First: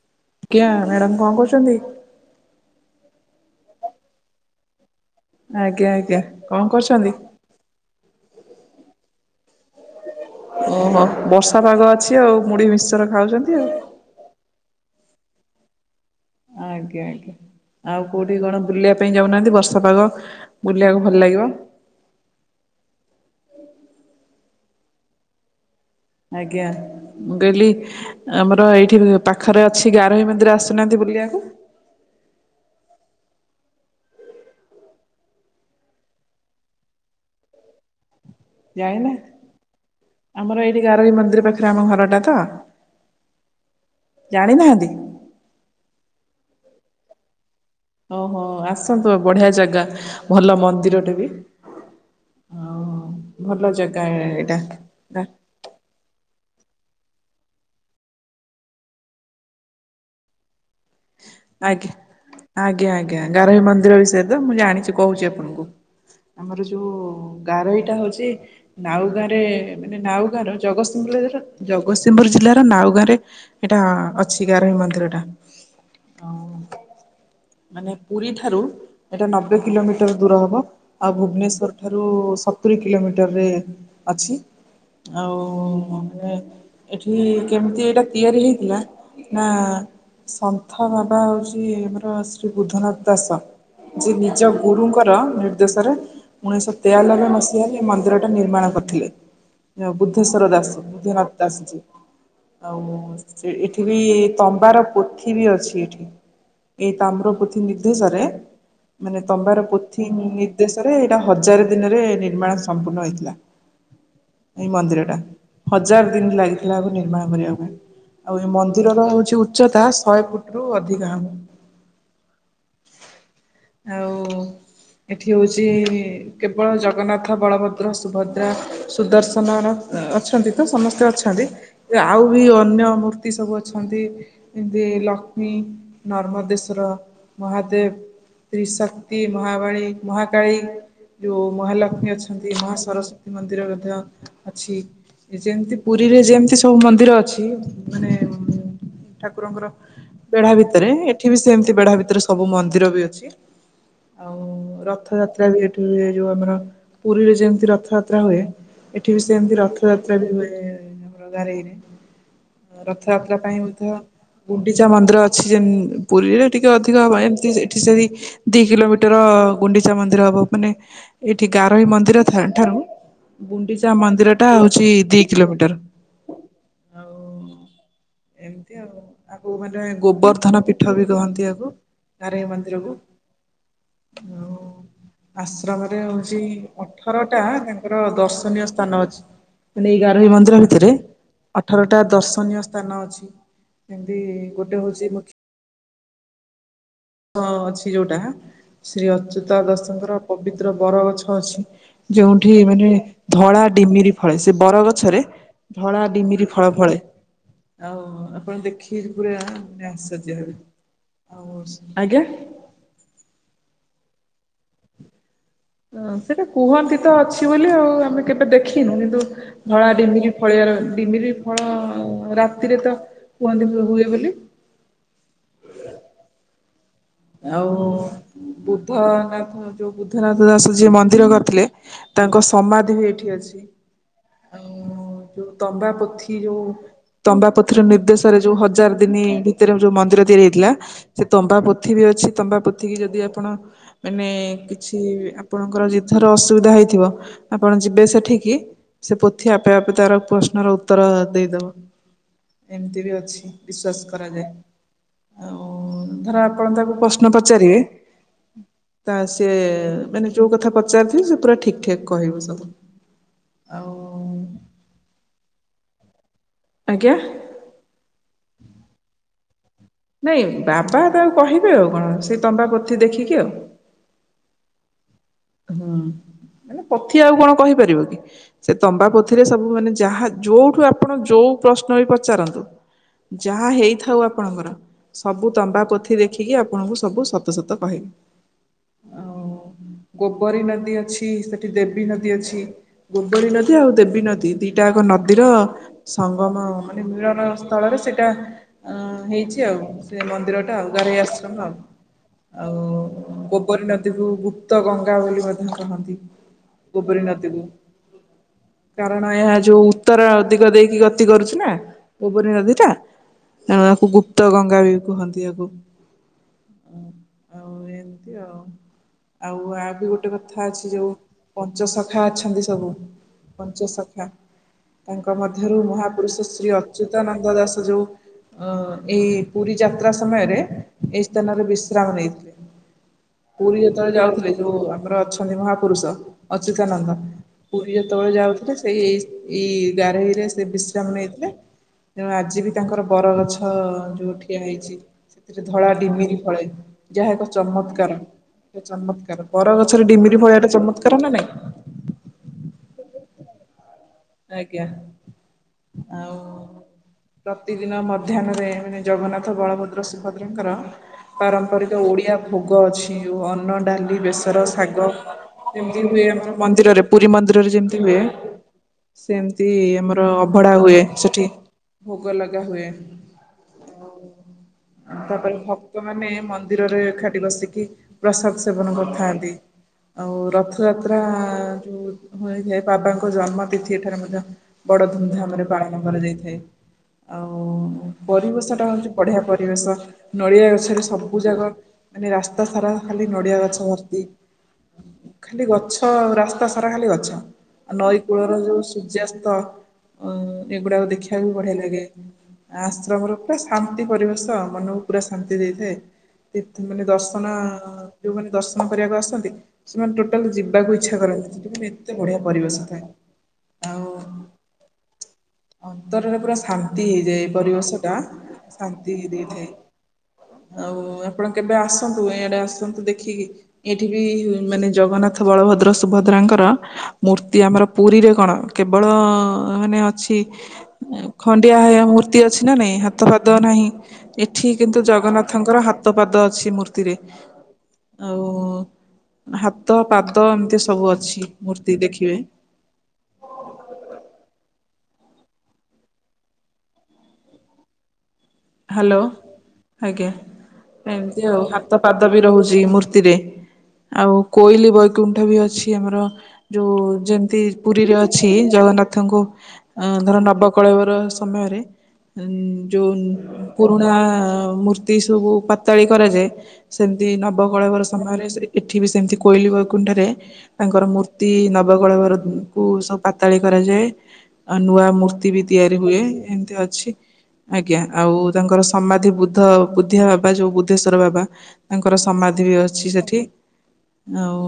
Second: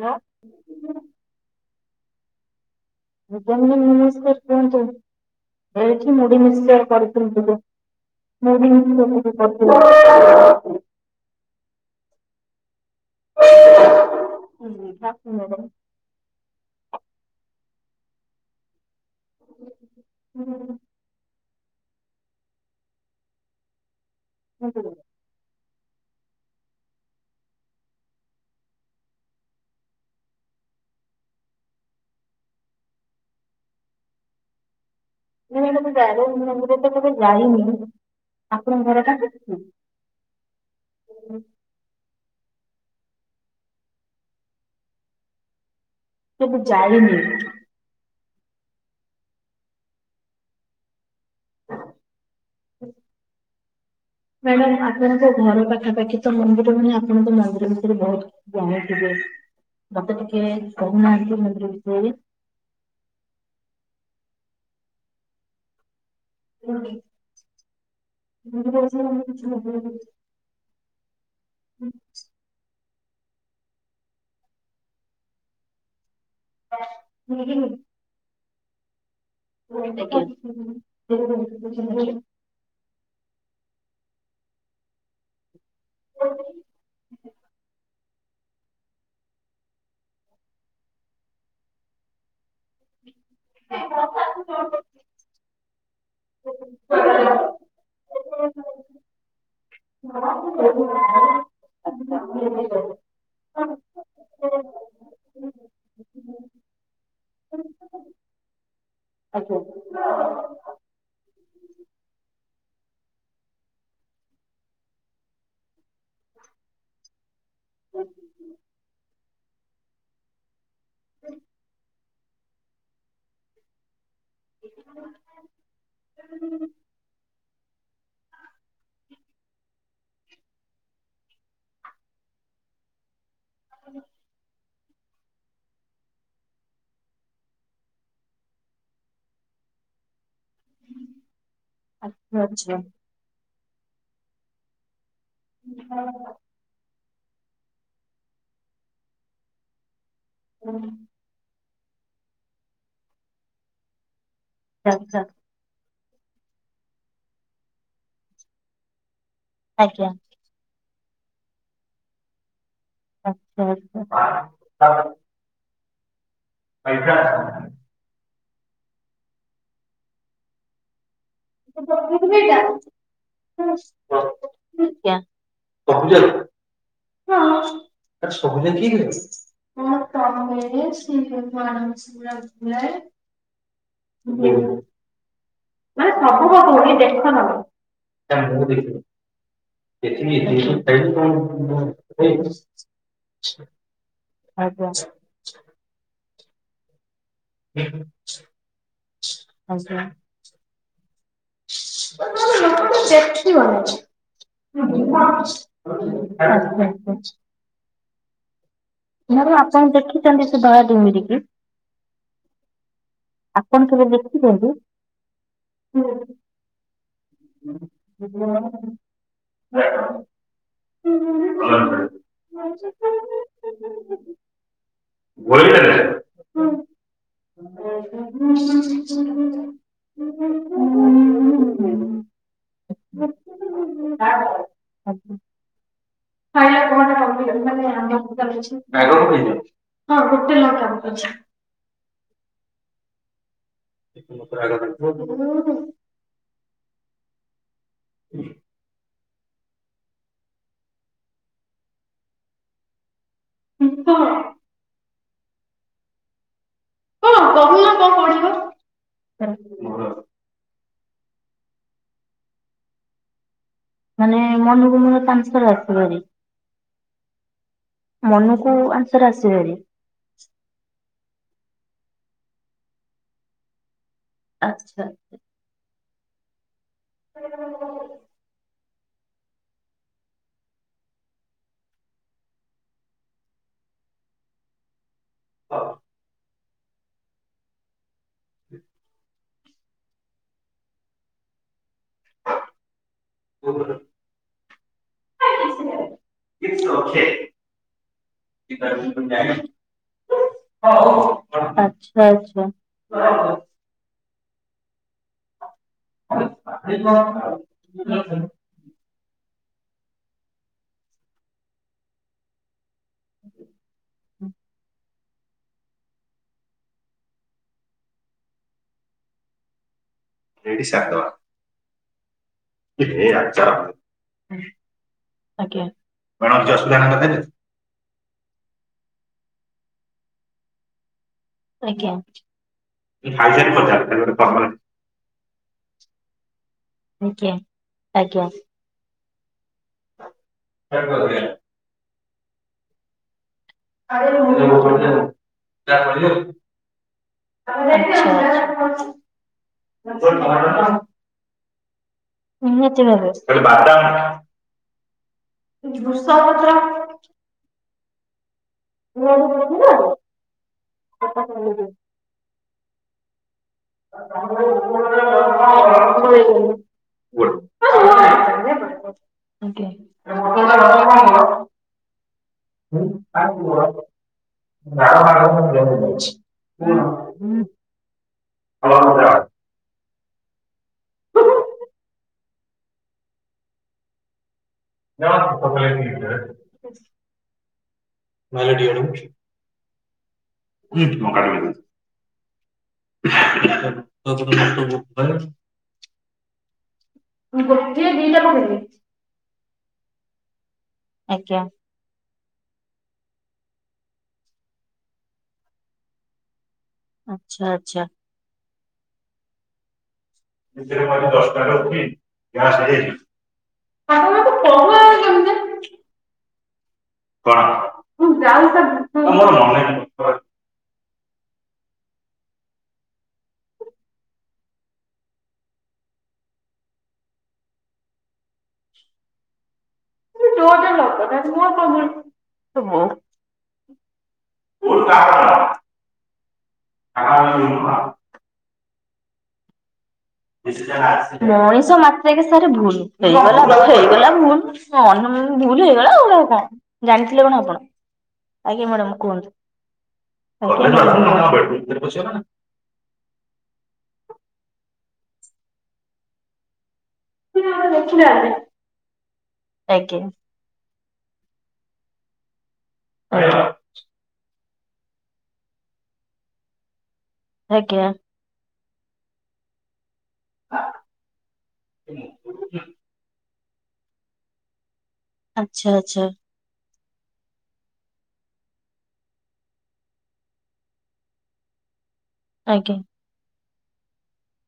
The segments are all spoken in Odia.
ପୁଅ। କିଆଁ ମ୍ୟାଡ଼ାମ୍ କଣ କହୁଛନ୍ତି? ଭୁବନ କୁ ନମସ୍କାର କୁହନ୍ତୁ। ଆଜ୍ଞା ଏଚି ଆଜ୍ଞା ମୁଢ଼ି କଣ ମିକ୍ସଚର କରୁଛନ୍ତି? କରିଥିଲି ଟିକେ। [unintelligible] ଓହୋ ବର୍ଷା ପାଗ ଅଛି ଆଉ ମୁଢି ମିକ୍ସଚର ଖାଉଛନ୍ତି ଆଉ। [unintelligible] ଆଜ୍ଞା ଆଜ୍ଞା ଆଉ କୋଉଠି କଣ ବୁଲିବା ପାଇଁ ଯାଉନାହାଁନ୍ତି ବର୍ଷାପାଗ ବୁଲିବାକୁ ଭଲ ଲାଗିବ। [unintelligible] ଆଜ୍ଞା ମୁଁ କହିଲି ଆମର ଏଇଠି ପାଖରେ ଅଛି ଗାରହି ମନ୍ଦିର ଆସୁନାହାନ୍ତି ବୁଲିବାକୁ? ନା ମୁଁ ତ ଏତେ ଜାଣିନି କି ଯାଇନି କେବେ ଯାଇନି ଆପଣଙ୍କ ଘର ଜାଣିନା ଟା? ଆମର ଏଇଠି ଗାରୋଇ ମନ୍ଦିର କେବେ ପାଖରେ ଆମ ଘରଟା ତ। ଜାଣିନାହାନ୍ତି? କେବେ ଜାଣିନି। ଓହୋ ଆସନ୍ତୁ ଆଉ ବଢ଼ିଆ ଜାଗା ଭଲ ମନ୍ଦିରଟେ ବି। ହଁ ଭଲ ଜାଗା। ମ୍ୟାଡାମ୍ ଏଇଟା। ଆପଣଙ୍କ ଘର ପାଖାପାଖି। ତ ମନ୍ଦିର ମାନେ ଆପଣ ତ ମନ୍ଦିର ଭିତରେ ବହୁତ ଜାଣଣିଥିବେ ମତେ ଟିକେ କହୁନାହାନ୍ତି ମନ୍ଦିର ଆଜ୍ଞା ବିଷୟରେ। ଆଜ୍ଞା ଆଜ୍ଞା ଗାରୋଇ ମନ୍ଦିର ବିଷୟରେ ତ ମୁଁ ଜାଣିଛି କହୁଛି ଆପଣଙ୍କୁ ଆମର ଯୋଉ ଗାରୋଇଟା ହୋଉଚି ମନ୍ଦିର ନାଉ ଗାଁରେ ମାନେ ନାଉ ଗାଁ ର ଜଗତସିଂହପୁର ଜଗତସିଂହପୁର ଜିଲ୍ଲାର ନାଉ ଗାଁ ରେ ଏଇଟା ଅଛି ଗାରୋଇ ମନ୍ଦିର ଟା। ହଁ। [unintelligible] ମାନେ ପୁରୀ ଠାରୁ ଏଇଟା ନବେ ଆଜ୍ଞା। କିଲୋମିଟର ଦୂର ହବ। ଆଉ ଭୁବନେଶ୍ୱର ଠାରୁ ସତ୍ ସତୁରୀ କିଲୋମିଟରରେ ଅଛି ଆଉ। ମାନେ ଏଠି କେମିତି ଏଇଟା ତିଆରି ହେଇଥିଲା ନା ସାର୍ ରଥ ବାବା ହେଉଛି ଆମର ଶ୍ରୀ ବୁଦ୍ଧନାଥ। ଦଶ ଯେ ନିଜ ଗୁରୁଙ୍କର ନିର୍ଦ୍ଦେଶରେ ଉଣେଇଶହ ତେୟାନବେ ମସିହାରେ ଏ ମନ୍ଦିରଟା ନିର୍ମାଣ କରିଥିଲେ। ବୁଦ୍ଧେଶ୍ୱର ଦାସ ବୁଦ୍ଧିନାଥ ଦାସ ଯିଏ। ଆଜ୍ଞା। ଆଉ ଏଠି ବି ତମ୍ବାର ପୋଥି ବି ଅଛି ଏଠି। ଏଇ ତାମ୍ର ପୋଥି ନିର୍ଦ୍ଦେଶରେ ମାନେ ତମ୍ବାର ପୋଥି ନି ଦେଶରେ ଏଇଟା ହଜାର ଦିନରେ ନିର୍ମାଣ ସମ୍ପୂର୍ଣ୍ଣ ହେଇଥିଲା। ଏଇ ମନ୍ଦିରଟା। ହଜାର ଦିନ ଲାଗିଥିଲା ଆକୁ ନିର୍ମାଣ କରିବା ପାଇଁ। ଆଉ ଏ ମନ୍ଦିରର ହଉଛି ଉଚ୍ଚତା ଶହେ ଫୁଟ ରୁ ଅଧିକା ହବ ଆଉ ଏଠି ହୋଉଛି କେବଳ ଜଗନ୍ନାଥ ବଳଭଦ୍ର, ସୁଭଦ୍ରା, ସୁଦର୍ଶନ ର ଅଛନ୍ତି ତ ସମସ୍ତେ ଅଛନ୍ତି। ଆଉ ବି ଅନ୍ୟ ମୂର୍ତ୍ତି ସବୁ ଅଛନ୍ତି। ଏ ଲକ୍ଷ୍ମୀ, ନର୍ମଦେଶର ମହାଦେବ। ତ୍ରିଶକ୍ତି ମହାବାଣୀ ମହାକାଳୀ। ଯୋଉ ମହାଲକ୍ଷ୍ମୀ ଅଛନ୍ତି, ମହା ସରସ୍ଵତୀ ମନ୍ଦିର ମଧ୍ୟ ଅଛି। ଏ ଯେମିତି ପୁରୀରେ ଯେମିତି ସବୁ ମନ୍ଦିର ଅଛି, ମାନେ ଠାକୁରଙ୍କର ବେଢା ଭିତରେ ଏଠି ବି ସେମିତି ବେଢା ଭିତରେ ସବୁ ମନ୍ଦିର ବି ଅଛି, ଆଉ ଆଜ୍ଞା। ରଥଯାତ୍ରା ବି ଏ ଠି ଏ ଯୋଉ ଆମର ପୁରୀରେ ଯେମତି ରଥଯାତ୍ରା ହୁଏ। ଏଠି ବି ସେମିତି ରଥଯାତ୍ରା ବି ହୁଏ ଆମର ଘାରେଇ ରେ। ର ଥଯାତ୍ରା ପାଇଁ ମଧ୍ୟ ଗୁଣ୍ଡିଚା ମନ୍ଦିର ଅଛି ଯେମ୍ ପୁରୀରେ ଟିକେ ଅଧିକ ହବ ଏମିତି ଯେ ଏଠି ସେହି ଦି କିଲୋମିଟର ଗୁଣ୍ଡିଚା ମନ୍ଦିର ହବ ମାନେ ଏଇଠି ଗାରୋଇ ମନ୍ଦିର ଥା- ଠାରୁ ଗୁଣ୍ଡିଚା ମନ୍ଦିରଟା ହଉଛି ଦି କିଲୋମିଟର। [unintelligible] ଆଉ [unintelligible] ସବୁ ଏମିତି ଆଉ ଦେଖେଇ ଆକୁ ମାନେ ଗୋବର୍ଦ୍ଧନ ପୀଠ ବି କହନ୍ତି ଆକୁ ଗାରେଇ ମନ୍ଦିରକୁ [unintelligible] ଆଉ ବୋଉ ଆଶ୍ରମରେ ହଉଛି ଦେଖ ଅଠର ଟା ତମେ। ତାଙ୍କର ମୁଁ ଦର୍ଶନୀୟ ଦେଖିବି ସ୍ଥାନ ଅଛି। ମାନେ ଏଇ ଗାରୋଇ ଦେଖିବି ମନ୍ଦିର ଯେହେତୁ ଭିତରେ ଖାଇବି ଅଠରଟା ଦର୍ଶନୀୟ ସ୍ଥାନ ଅଛି। ଯେମିତି ଗୋଟେ ଆଜ୍ଞା ଆଜ୍ଞା। ହଉଛି ମୁଖ୍ୟ ହୋ ଅଛି ଯୋଉଟା ଶ୍ରୀ ଅଚ୍ୟୁତା ଦାଶଙ୍କର ପବିତ୍ର ବର ଗଛ ଅଛି ଯେଉଁଠି ମାନେ ଧଳା ଡିମିରି ଫଳେ, ସେ ଆଚ୍ଛା ବରଗଛରେ ଧଳା ଡିମିରି ଫଳ ଆଚ୍ଛା ଫଳେ, ଆଉ ଆପଣ ଦେଖି ମ୍ୟାଡାମ୍ ଆପଣ ଦେଖିଛନ୍ତି ସେ ଧଳା ଡିମିରି କି? ଆଉ ଆଜ୍ଞା। ଆପଣ କେବେ ଦେଖିଛନ୍ତି? ହଁ ସେଟା କୁହନ୍ତି ତ ଅଛି ବୋଲି ଆଉ, ଆମେ କେବେ ଦେଖିନୁ। କିନ୍ତୁ ଧଳା ଡିମିରି ଦେଖିଛନ୍ତି? ଫଳିବାର, ଡିମିରି ଫଳ ରାତିରେ ତ କୁହନ୍ତି ହୁ-ହୁଏ ବୋଲି। [unintelligible] ଆଉ ବୁଦ୍ଧନାଥ ଯୋଉ ବୁଦ୍ଧନାଥ ଦାସ ଯିଏ ମନ୍ଦିର କରିଥିଲେ। ତାଙ୍କ ସମାଧି ବି ଏଇଠି ଅଛି, ଆଉ ଯୋଉ ତମ୍ବା ପୋଥି ଯୋଉ ଫାଇନାଲ କଣଟା ତମ୍ବା କମ୍ପ୍ଲିଟ୍ ପୋଥିର ମାନେ ଆମ ନିର୍ଦ୍ଦେଶରେ ଯୋଉ ଅଛି ହଜାର ଆଗକୁ ଦିନି ହେଇଯାଉଛି। ଭିତରେ ଯୋଉ ହଁ ମନ୍ଦିର ତିଆରି ଗୋଟେ ହେଇଥିଲା, ଲଙ୍କା ସେ ପକେଇଛି ତମ୍ବା ପୋ ଥି ବି ଅଛି, ତମ୍ବା ପୋଥି କିି ଯଦି ଆପଣ ମାନେ ଲୋକର ଆଗ କିଛି ଦେଖିବ। ଆପଣଙ୍କର ଯେ ଧର ଅସୁବିଧା ହେଇଥିବ ଆପଣ ଯିବେ ସେଠିକି ସେ ପୋଥି ଆପେ ଆପେ ତାର ପ୍ରଶ୍ନର ଉତ୍ତର ଦେଇଦବ ଏମିତି ବି ଅଛି। ବିଶ୍ଵାସ କଣ କରାଯାଏ ଆଉ ଧର ଆପଣ ତାକୁ ପ୍ରଶ୍ ଶ୍ନ କଣ ପଚାରିବେ କହୁନ କଣ ପଢିବ ତା ସିଏ ମୋର ମାନେ ଯୋଉ କଥା ପଚାରିଥିବି ସେ ପୁରା ଠିକ ଠାକ କହିବ ସବୁ। ଆଉ ମାନେ ମନକୁ ମନ ତା ଆନ୍ସର ଆସେ ଭାରି? ଆଜ୍ଞା। ମନକୁ ଆନ୍ସର୍ ଆସେ ଭାରି? ନାଇଁ ବାବା ତାଙ୍କୁ କହିବେ ଆଉ କଣ ସେ ତମ୍ବା ପୋଥି ଦେଖିକି ଆଉ। ଆଚ୍ଛା। ହୁଁ, ମାନେ ପୋଥି ଆଉ କଣ କହିପାରିବ କି? ସେ ତମ୍ବା ପୋଥିରେ ସବୁ ମାନେ ଯାହା ଯୋଉଠୁ ଆପଣ ଯୋଉ ପ୍ରଶ୍ନ ବି ପଚାରନ୍ତୁ ଯାହା ହେଇଥାଉ ଆପଣଙ୍କର ସବୁ ତମ୍ବା ପୋଥି ଦେଖିକି ଆପଣଙ୍କୁ ସବୁ ସତ ସତ କହିବ। ଗୋବରୀ ନଦୀ ଅଛି ସେଠି ଦେବୀ ନଦୀ ଅଛି। ଗୋବରୀ ନଦୀ ଆଉ ଦେବୀ ନଦୀ ଦିଟା ଯାକ ନଦୀର ସଙ୍ଗମ ମାନେ ମିଳନ ସ୍ଥଳରେ ସେଇଟା ଅ ହେଇଛି ଆଉ ସେ ମନ୍ଦିର ଟା ଆଉ ଗାରେଇ ଆଶ୍ରମ ଆଉ ଆଛା ଆଛା। [unintelligible] ପରି ନଦୀକୁ ଗୁପ୍ତ ଗଙ୍ଗା ବୋଲି ମଧ୍ୟ କହନ୍ତି। ଗୋବରୀନଦୀରେ। କାରଣ ଏହା ଯୋଉ ଉତ୍ତର ଦିଗ ଦେଇକି ଗତି କରୁଛି ନା ଗୋବରୀ ନଦୀ ଟା। ଏହାକୁ ଗୁପ୍ତ ଗଙ୍ଗା ବି କୁହନ୍ତି ୟାକୁ ଆଉ ଏମିତି ଆଉ ଆଉ ଆ ବି ଗୋଟେ କଥା ଏଇଠି ଅଛି ଯୋଉ ସାରିଦବା ପଞ୍ଚସଖା ଅଛନ୍ତି ସବୁ ଏ ଆଚାର। ପଞ୍ଚସଖା ତାଙ୍କ ମଧ୍ୟରୁ ଆଜ୍ଞା। ମହାପୁରୁଷ କଣ ଶ୍ରୀ କିଛି ଅସୁବିଧା ହେଲା ତାହେଲେ? ଅଚ୍ୟୁତାନନ୍ଦ ଦାସ ଯୋଉ ଅ ଏଇ ପୁରୀ ଯାତ୍ରା ସମୟରେ ଏଇ ସ୍ଥାନରେ ବିଶ୍ରାମ ଆଜ୍ଞା। ନେଇଥିଲେ ଖାଇସାରି ପୁରୀ ପଚାର ଯେତେବେଳେ ଖାଲି ଗୋଟେ ଯାଉଥିଲେ ଫର୍ମାଲିଟି। ଯୋଉ ଆମର ଅଛନ୍ତି ମହାପୁରୁଷ ଅଚ୍ୟୁତାନନ୍ଦ ଆଜ୍ଞା ପୁରୀ ଯେତେବେଳେ ଆଜ୍ଞା। ଯାଉଥିଲେ। ସେଇ ଏଇ ଗାରୋଇରେ ସେ ବିଶ୍ରାମ ଆଚ୍ଛା ନେଇଥିଲେ ତେଣୁ ଆଜି ବି ତାଙ୍କର ବର ଗଛ ହଁ ଯୋଉ ଠିଆ ହେଇଛି ସେଥିରେ ଧଳା ଡିମିରି ଫଳେ ଯାହା ଏକ ଚମତ୍କାର ଚମତ୍କାର ବର ଗଛରେ ଡିମିରି ଫଳେ ଏଟାଚମତ୍କାର ନା ନାଇଁ। ନିଆତି ବାଗ ଖାଲି ବାଦା। ଆଜ୍ଞା ଆଉ ପ୍ରତିଦିନ ମଧ୍ୟାହ୍ନରେ ମାନେ ନେବୁ ଜଗନ୍ନାଥ ବଳଭଦ୍ର ସୁଭଦ୍ରଙ୍କର ପାରାମ୍ପରିକ ଓଡ଼ିଆ ଭୋଗ ଅଛି। ି ଅନ୍ନ ଡାଲି ବେସର ଶାଗ ଏମତି ହୁଏ ଆମ ନା ମନ୍ଦିରରେ ଆଜ୍ଞା। ଗୋଟିଏ ଦିଟା ପକେଇଦେବି। ଆଜ୍ଞା ଆଚ୍ଛା ଆଚ୍ଛା। ପୁରୀ ମନ୍ଦିରରେ ଯେମିତି ହୁଏ। ସେମିତି ଆମର ଅଭଢା ହୁଏ ସେଠି ଭୋଗ ଲଗା ହୁଏ। ଆପଣ ମତେ ତାପରେ କହୁନ ଭକ୍ତ କେମିତି? ମାନେ ମୁଁ ମନ୍ଦିରରେଏକାଠି ବସିକି ପ୍ରସାଦ ସେବନ ଯାଉଛି କରିଥାନ୍ତି। ଆଉ ରଥଯାତ୍ରାଏ ବାବାଙ୍କ ଜନ୍ମ ତିଥି ଠାରୁ ମଧ୍ୟ। ବଡ଼ ଧୁମଧାମ ରେ ପାଳନ କରାଯାଇଥାଏ। ଆଉ ପରିବେଶଟା ହେଉଛି ବଢ଼ିଆ ପରିବେଶ ନଡିଆ ଗଛରେ ସବୁ ଯାଗ ମାନେ ରାସ୍ତା ସାରା ଖାଲି ନଡିଆ ଗଛ ଭର୍ତ୍ତି ଖାଲି ଗଛ ରାସ୍ତା ସାରା ଖାଲି ଗଛ ନଈ କୂଳର ଯୋଉ ସୂର୍ଯ୍ୟାସ୍ତ ଅ ଏଗୁଡାକ ଦେଖିବାକୁ ବଢିଆ ଲାଗେ। ଆଶ୍ରମ ର ପୁରା ଶାନ୍ତି ପରିବେଶ ମନକୁ ପୁରା ଶାନ୍ତି ଦେଇଥାଏ। ମାନେ ଦର୍ଶନ ଯୋଉମାନେ ଦର୍ଶନ କରିବାକୁ ଆସନ୍ତି। ସେମାନେ ଟୋଟାଲ ଯିବାକୁ ଇଚ୍ଛା କରନ୍ତିନିଏତେ ବଢ଼ିଆ ପରିବେଶ ଥାଏ। ଆଉ ଅନ୍ତରରେ ପୁରା ଶାନ୍ତି ଶାନ୍ତି ହେଇଯାଏ ପରିବେଶ ଟା ଶାନ୍ତି ତା ହୋଇଯାଇଥାଏ। ଭିତରକୁ। ଆଉ ଆପଣ କେବେ ଆସନ୍ତୁ ଏଇଆଡେ ଆସନ୍ତୁ ଦେଖିକି? ଏଠି ବି ମାନେ ଜଗନ୍ନାଥ ବଳଭଦ୍ର ସୁଭଦ୍ରାଙ୍କର ମୂର୍ତ୍ତି ଆମର ପୁରୀରେ କଣ କେବଳ ମାନେ ଅଛି। ତୁ ଡୋର୍ ଟା ଲକ୍ କର ନହେଲେ ମୋର ଖଣ୍ଡିଆ କଣ ଭଳି ଆ ଭୁଲ। ମୂର୍ତ୍ତି ଅଛି ନା ତୁ ନାଇଁ ବୋଉ ହାତ ପାଦ ନାହିଁ। ଏଠି କିନ୍ତୁ ଜଗନ୍ନାଥଙ୍କର ହାତ ପାଦ ଅଛି ମୂର୍ତ୍ତିରେ ମଣିଷ ଆଉ ହାତ ପାଦ ଏମିତି ସବୁ ଅଛି ମୂର୍ତ୍ତି ଦେଖିବେ ମାତ୍ରକେ ଭୁଲ। ହେଇଗଲା ହେଇଗଲା ଭୁଲ ଭୁଲ ହେଇଗଲା ଆଉ କଣ ଜାଣିଥିଲେ କଣ ଆପଣ? ଆଜ୍ଞା ମ୍ୟାଡ ହ୍ୟାଲୋ କୁହନ୍ତୁ। ଆଜ୍ଞା ଦିମୂର୍ତ୍ତିରେ ଆଉ କୋଇଲି ବୈକୁଣ୍ଠ ବି ଅଛି ଆମର। ଯୋଉ ଯେମିତି ପୁରୀରେ ଅଛି ଜଗନ୍ନାଥଙ୍କୁ ଧର ନବ- ନବକଳେବର ସମୟରେ ଯୋଉ ପୁରୁଣା ମୂର୍ତ୍ତି ସବୁ ପାତାଳି କରାଯାଏ, ସେମିତି ନବକଳବର ସମୟରେ ସେ ଏଠି ବି ସେମିତି କୋଇଲି ବୈକୁଣ୍ଠରେ ତାଙ୍କର ମୂର୍ତ୍ତି ନବକଳବର କୁ ସ ପାତାଳି କରାଯାଏ ଆ ନୂଆ ମୂର୍ତ୍ତି ଆଚ୍ଛା ବି ତିଆରି ହୁଏ ଆଚ୍ଛା ଏମିତି ଅଛି। ଆଜ୍ଞା, ଆଉ ତାଙ୍କର ସମାଧି ବୁଦ୍ଧ ବୁଦ୍ଧିଆ ବାବା ଯୋଉ ବୁଦ୍ଧେଶ୍ଵର ବାବା ତାଙ୍କର ସମାଧି ବି ଆଜ୍ଞା ଅଛି ସେଠି। ଆଉ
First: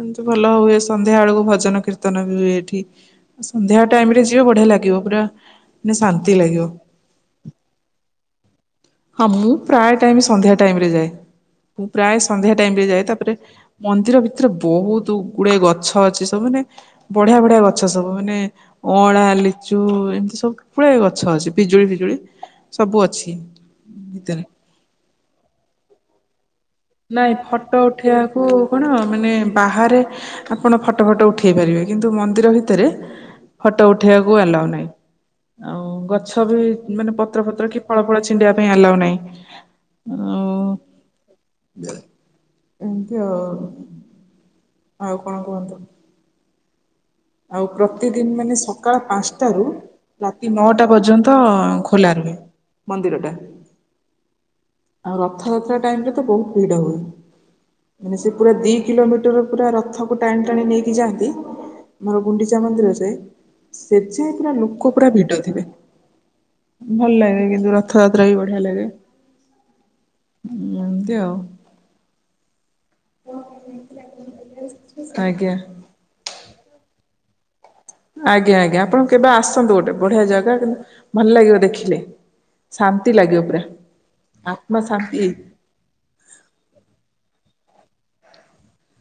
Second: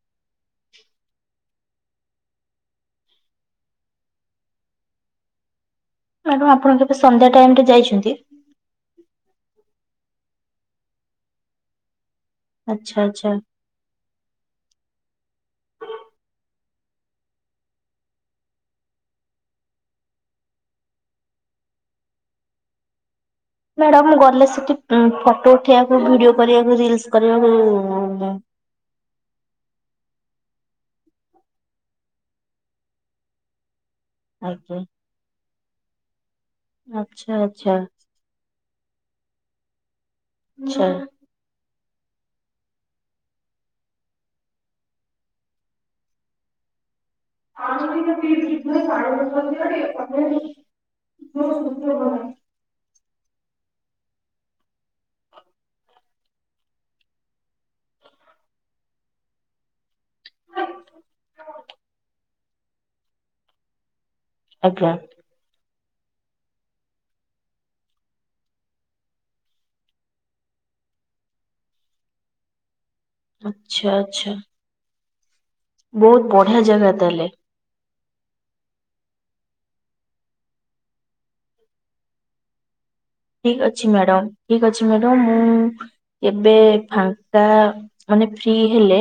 ଏମିତି ସବୁ ଭଲ ହୁଏ ସନ୍ଧ୍ୟା ବେଳକୁ ଭଜନ କୀର୍ତ୍ତନ ବି ହୁଏ ଏଠି। ସନ୍ଧ୍ୟା ଟାଇମରେ ଯିବ ବଢିଆ ଲାଗିବ ପୁରା ମାନେ ଶାନ୍ତି ମ୍ୟାଡ଼ାମ ଲାଗିବ ଆପଣ କେବେ ସନ୍ଧ୍ୟା ଟାଇମରେ ଯାଇଛନ୍ତି। ହଁ ମୁଁ ପ୍ରାୟ ଟାଇମ ସନ୍ଧ୍ୟା ଟାଇମରେ ଯାଏ, ମୁଁ ପ୍ରାୟ ସନ୍ଧ୍ୟା ଟାଇମ ଆଚ୍ଛା ଯାଏ ତ ଆଚ୍ଛା ତାପରେ ମନ୍ଦିର ଭିତରେ ବହୁତ ଗୁଡେ ଗଛ ଅଛି ସବୁ ମାନେ ବଢିଆ ବଢିଆ ଗଛ ସବୁ ମାନେ ଅଁଳା ଲିଚୁ ଏମିତି ସବୁ ପୁଲେ ଗଛ ଅଛି ପିଜୁଳି ଫିଜୁଳି ସବୁ ଅଛି। ମ୍ୟାଡାମ ଭିତରେ ଗଲେ ସେଠି ଫଟୋ ଉଠେଇବାକୁ ଭିଡିଓ କରିବାକୁ ରିଲସ ନାଇଁ କରିବାକୁ ଫଟୋ ଉଠେଇବାକୁ ଆପଣ ମାନେ ବାହାରେ ଆପଣ ଫଟୋ ଫଟୋ ଉଠାଇ ପାରିବେ କିନ୍ତୁ ମନ୍ଦିର ଭିତରେ ଫଟୋ ଉଠେଇବାକୁ ଆଲାଉ ଆଜ୍ଞା ନାହିଁ ଆଉ ଗଛ ବି ମାନେ ଆଚ୍ଛା ପତ୍ର ଫତ୍ର ଆଚ୍ଛା କି ଫଳ ଫଳ ଛି ପିିନ୍ଦୀବା ପାଇଁ ଆଲାଉ ନାହିଁ। ଆଉ ଆଚ୍ଛା ଏମିତି ଆଉ, ଆଉ କଣ କୁହନ୍ତୁ। ଆଉ ପ୍ରତିଦିନ ମାନେ ସକାଳ ପାଞ୍ଚଟାରୁ ରାତି ନଅଟା ପର୍ଯ୍ୟନ୍ତ ଖୋଲା ରୁହେ। ମନ୍ଦିର ଟା ଆଉ ରଥଯାତ୍ରା ଟାଇମରେ ତ ବହୁତ ଭିଡ ହୁଏ। ମାନେ ସେ ପୁରା ଦି କିଲୋମିଟର ପୁରା ରଥକୁ ଟାଣି ଟାଣି ନେଇକି ଯାଆନ୍ତି। ମା ଗୁଣ୍ଡିଚା ମନ୍ଦିର ଯାଏ, ସେ ଯେ ପୁରା ଆଜ୍ଞା। ଲୋକ ପୁରା ଭିଡ ଥିବେ। ଭଲ ଲାଗେ କିନ୍ତୁ ରଥଯାତ୍ରା ବି ବଢିଆ ଲାଗେ। ଏମିତି ଆଉ ଆଛା ଆଛା ଆଜ୍ଞା ବହୁତ ବଢିଆ ଜାଗା ତା ହେଲେ। ଆଜ୍ଞା ଆଜ୍ଞା ଆପଣ କେବେ ଆସନ୍ତୁ ଗୋଟେ ବଢିଆ ଜାଗା କିନ୍ତୁ ଭଲ ଲାଗିବ ଦେଖିଲେ। ଶାନ୍ତି ଲାଗେବ। ଠିକ ଅଛି ମ୍ୟାଡମ୍, ଠିକ ଅଛି ମ୍ୟାଡମ ମୁଁ କେବେ ଫାଙ୍କା ମାନେ ଫ୍ରି ହେଲେ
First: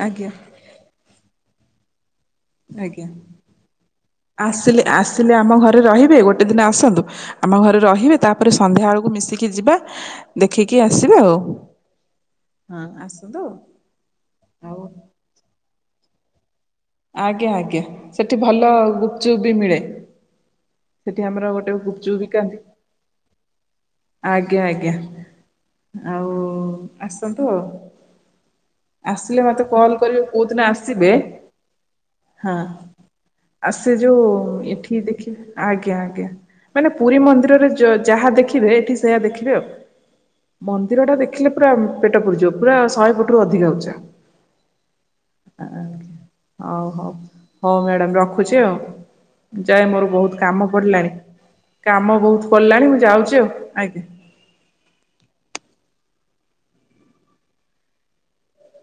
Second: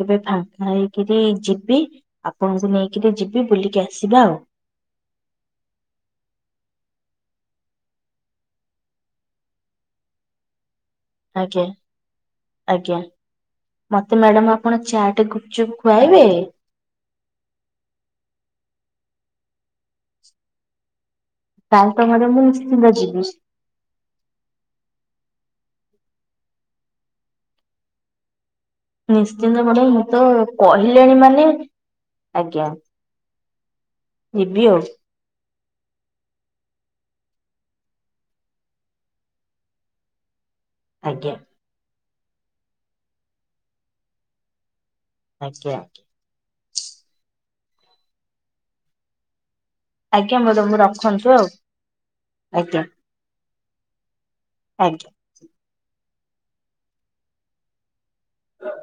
କେବେ ଆଜ୍ଞା ଫା ଖାଇକିରି ଯିବି ଆପଣଙ୍କୁ ଆଜ୍ଞା। ନେଇକିରି ଯିବି ବୁଲିକି ଆସିବା ଆଉ। ଆସିଲେ ଆସିଲେ ଆମ ଘରେ ରହିବେ ଗୋଟେ ଦିନ ଆସନ୍ତୁ। ଆମ ଘରେ ରହିବେ ତାପରେ ସନ୍ଧ୍ୟାବେଳକୁ ମିଶିକି ଯିବା। ଦେଖିକି ଆସିବେ ଆଉ ଆଜ୍ଞା ହଁ ଆଜ୍ଞା, ଆସନ୍ତୁ ମତେ ମ୍ୟାଡାମ ଆଉ ଆପଣ ଚାଟ ଗୁପଚୁପ ଖୁଆବେ ଆଜ୍ଞା, ଆଜ୍ଞା ସେଠି ଭଲ ଗୁପଚୁପ ବି ମିଳେ। ସେଠି ଆମର ଗୋଟେ ତାହେଲେ ତ ଗୁପଚୁପ ମ୍ୟାଡାମ ମୁଁ ବିକାନ୍ତି ନିଶ୍ଚିନ୍ତ ଯିବି ଆଜ୍ଞା, ଆଜ୍ଞା ଆଉ ଆସନ୍ତୁ ଆଉ ଆସିଲେ ନିଶ୍ଚିନ୍ତ ମତେ ମ୍ୟାଡାମ କଲ୍ ମୁଁ ତ କରିବେ କୋଉ ଦିନ ଆସିବେ। କହିଲେଣି ମାନେ ହଁ ଆଜ୍ଞା ଆସେ ଯୋଉ ଯିବି ଆଉ ଏଠି ଦେଖି ଆଜ୍ଞା ଆଜ୍ଞା ମାନେ ପୁରୀ ମନ୍ଦିରରେ ଯା ଯାହା ଦେଖିବେ ଏଠି ସେୟା ଦେଖିବେ ଆଉ ମନ୍ଦିର ଟା ଆଜ୍ଞା ଦେଖିଲେ ପୁରା ପେଟ ପୁଡିଯିବ ପୁରା ଶହେ ଫୁଟ୍ ରୁ ଅଧିକା ଉଚ୍ଚା। ଆଜ୍ଞା। ଆଉ ହଉ ହଉ ମ୍ୟାଡ଼ାମ ରଖୁଛି ଆଉ ଯାଏ ମୋର ଆଜ୍ଞା ବହୁତ କାମ ମ୍ୟାଡାମ ପଡ଼ିଲାଣି ରଖନ୍ତୁ ଆଉ କାମ ବହୁତ ପଲାଣି ମୁଁ ଯାଉଛି ଆଉ ଆଜ୍ଞା। ଆଜ୍ଞ ହ [inaudible]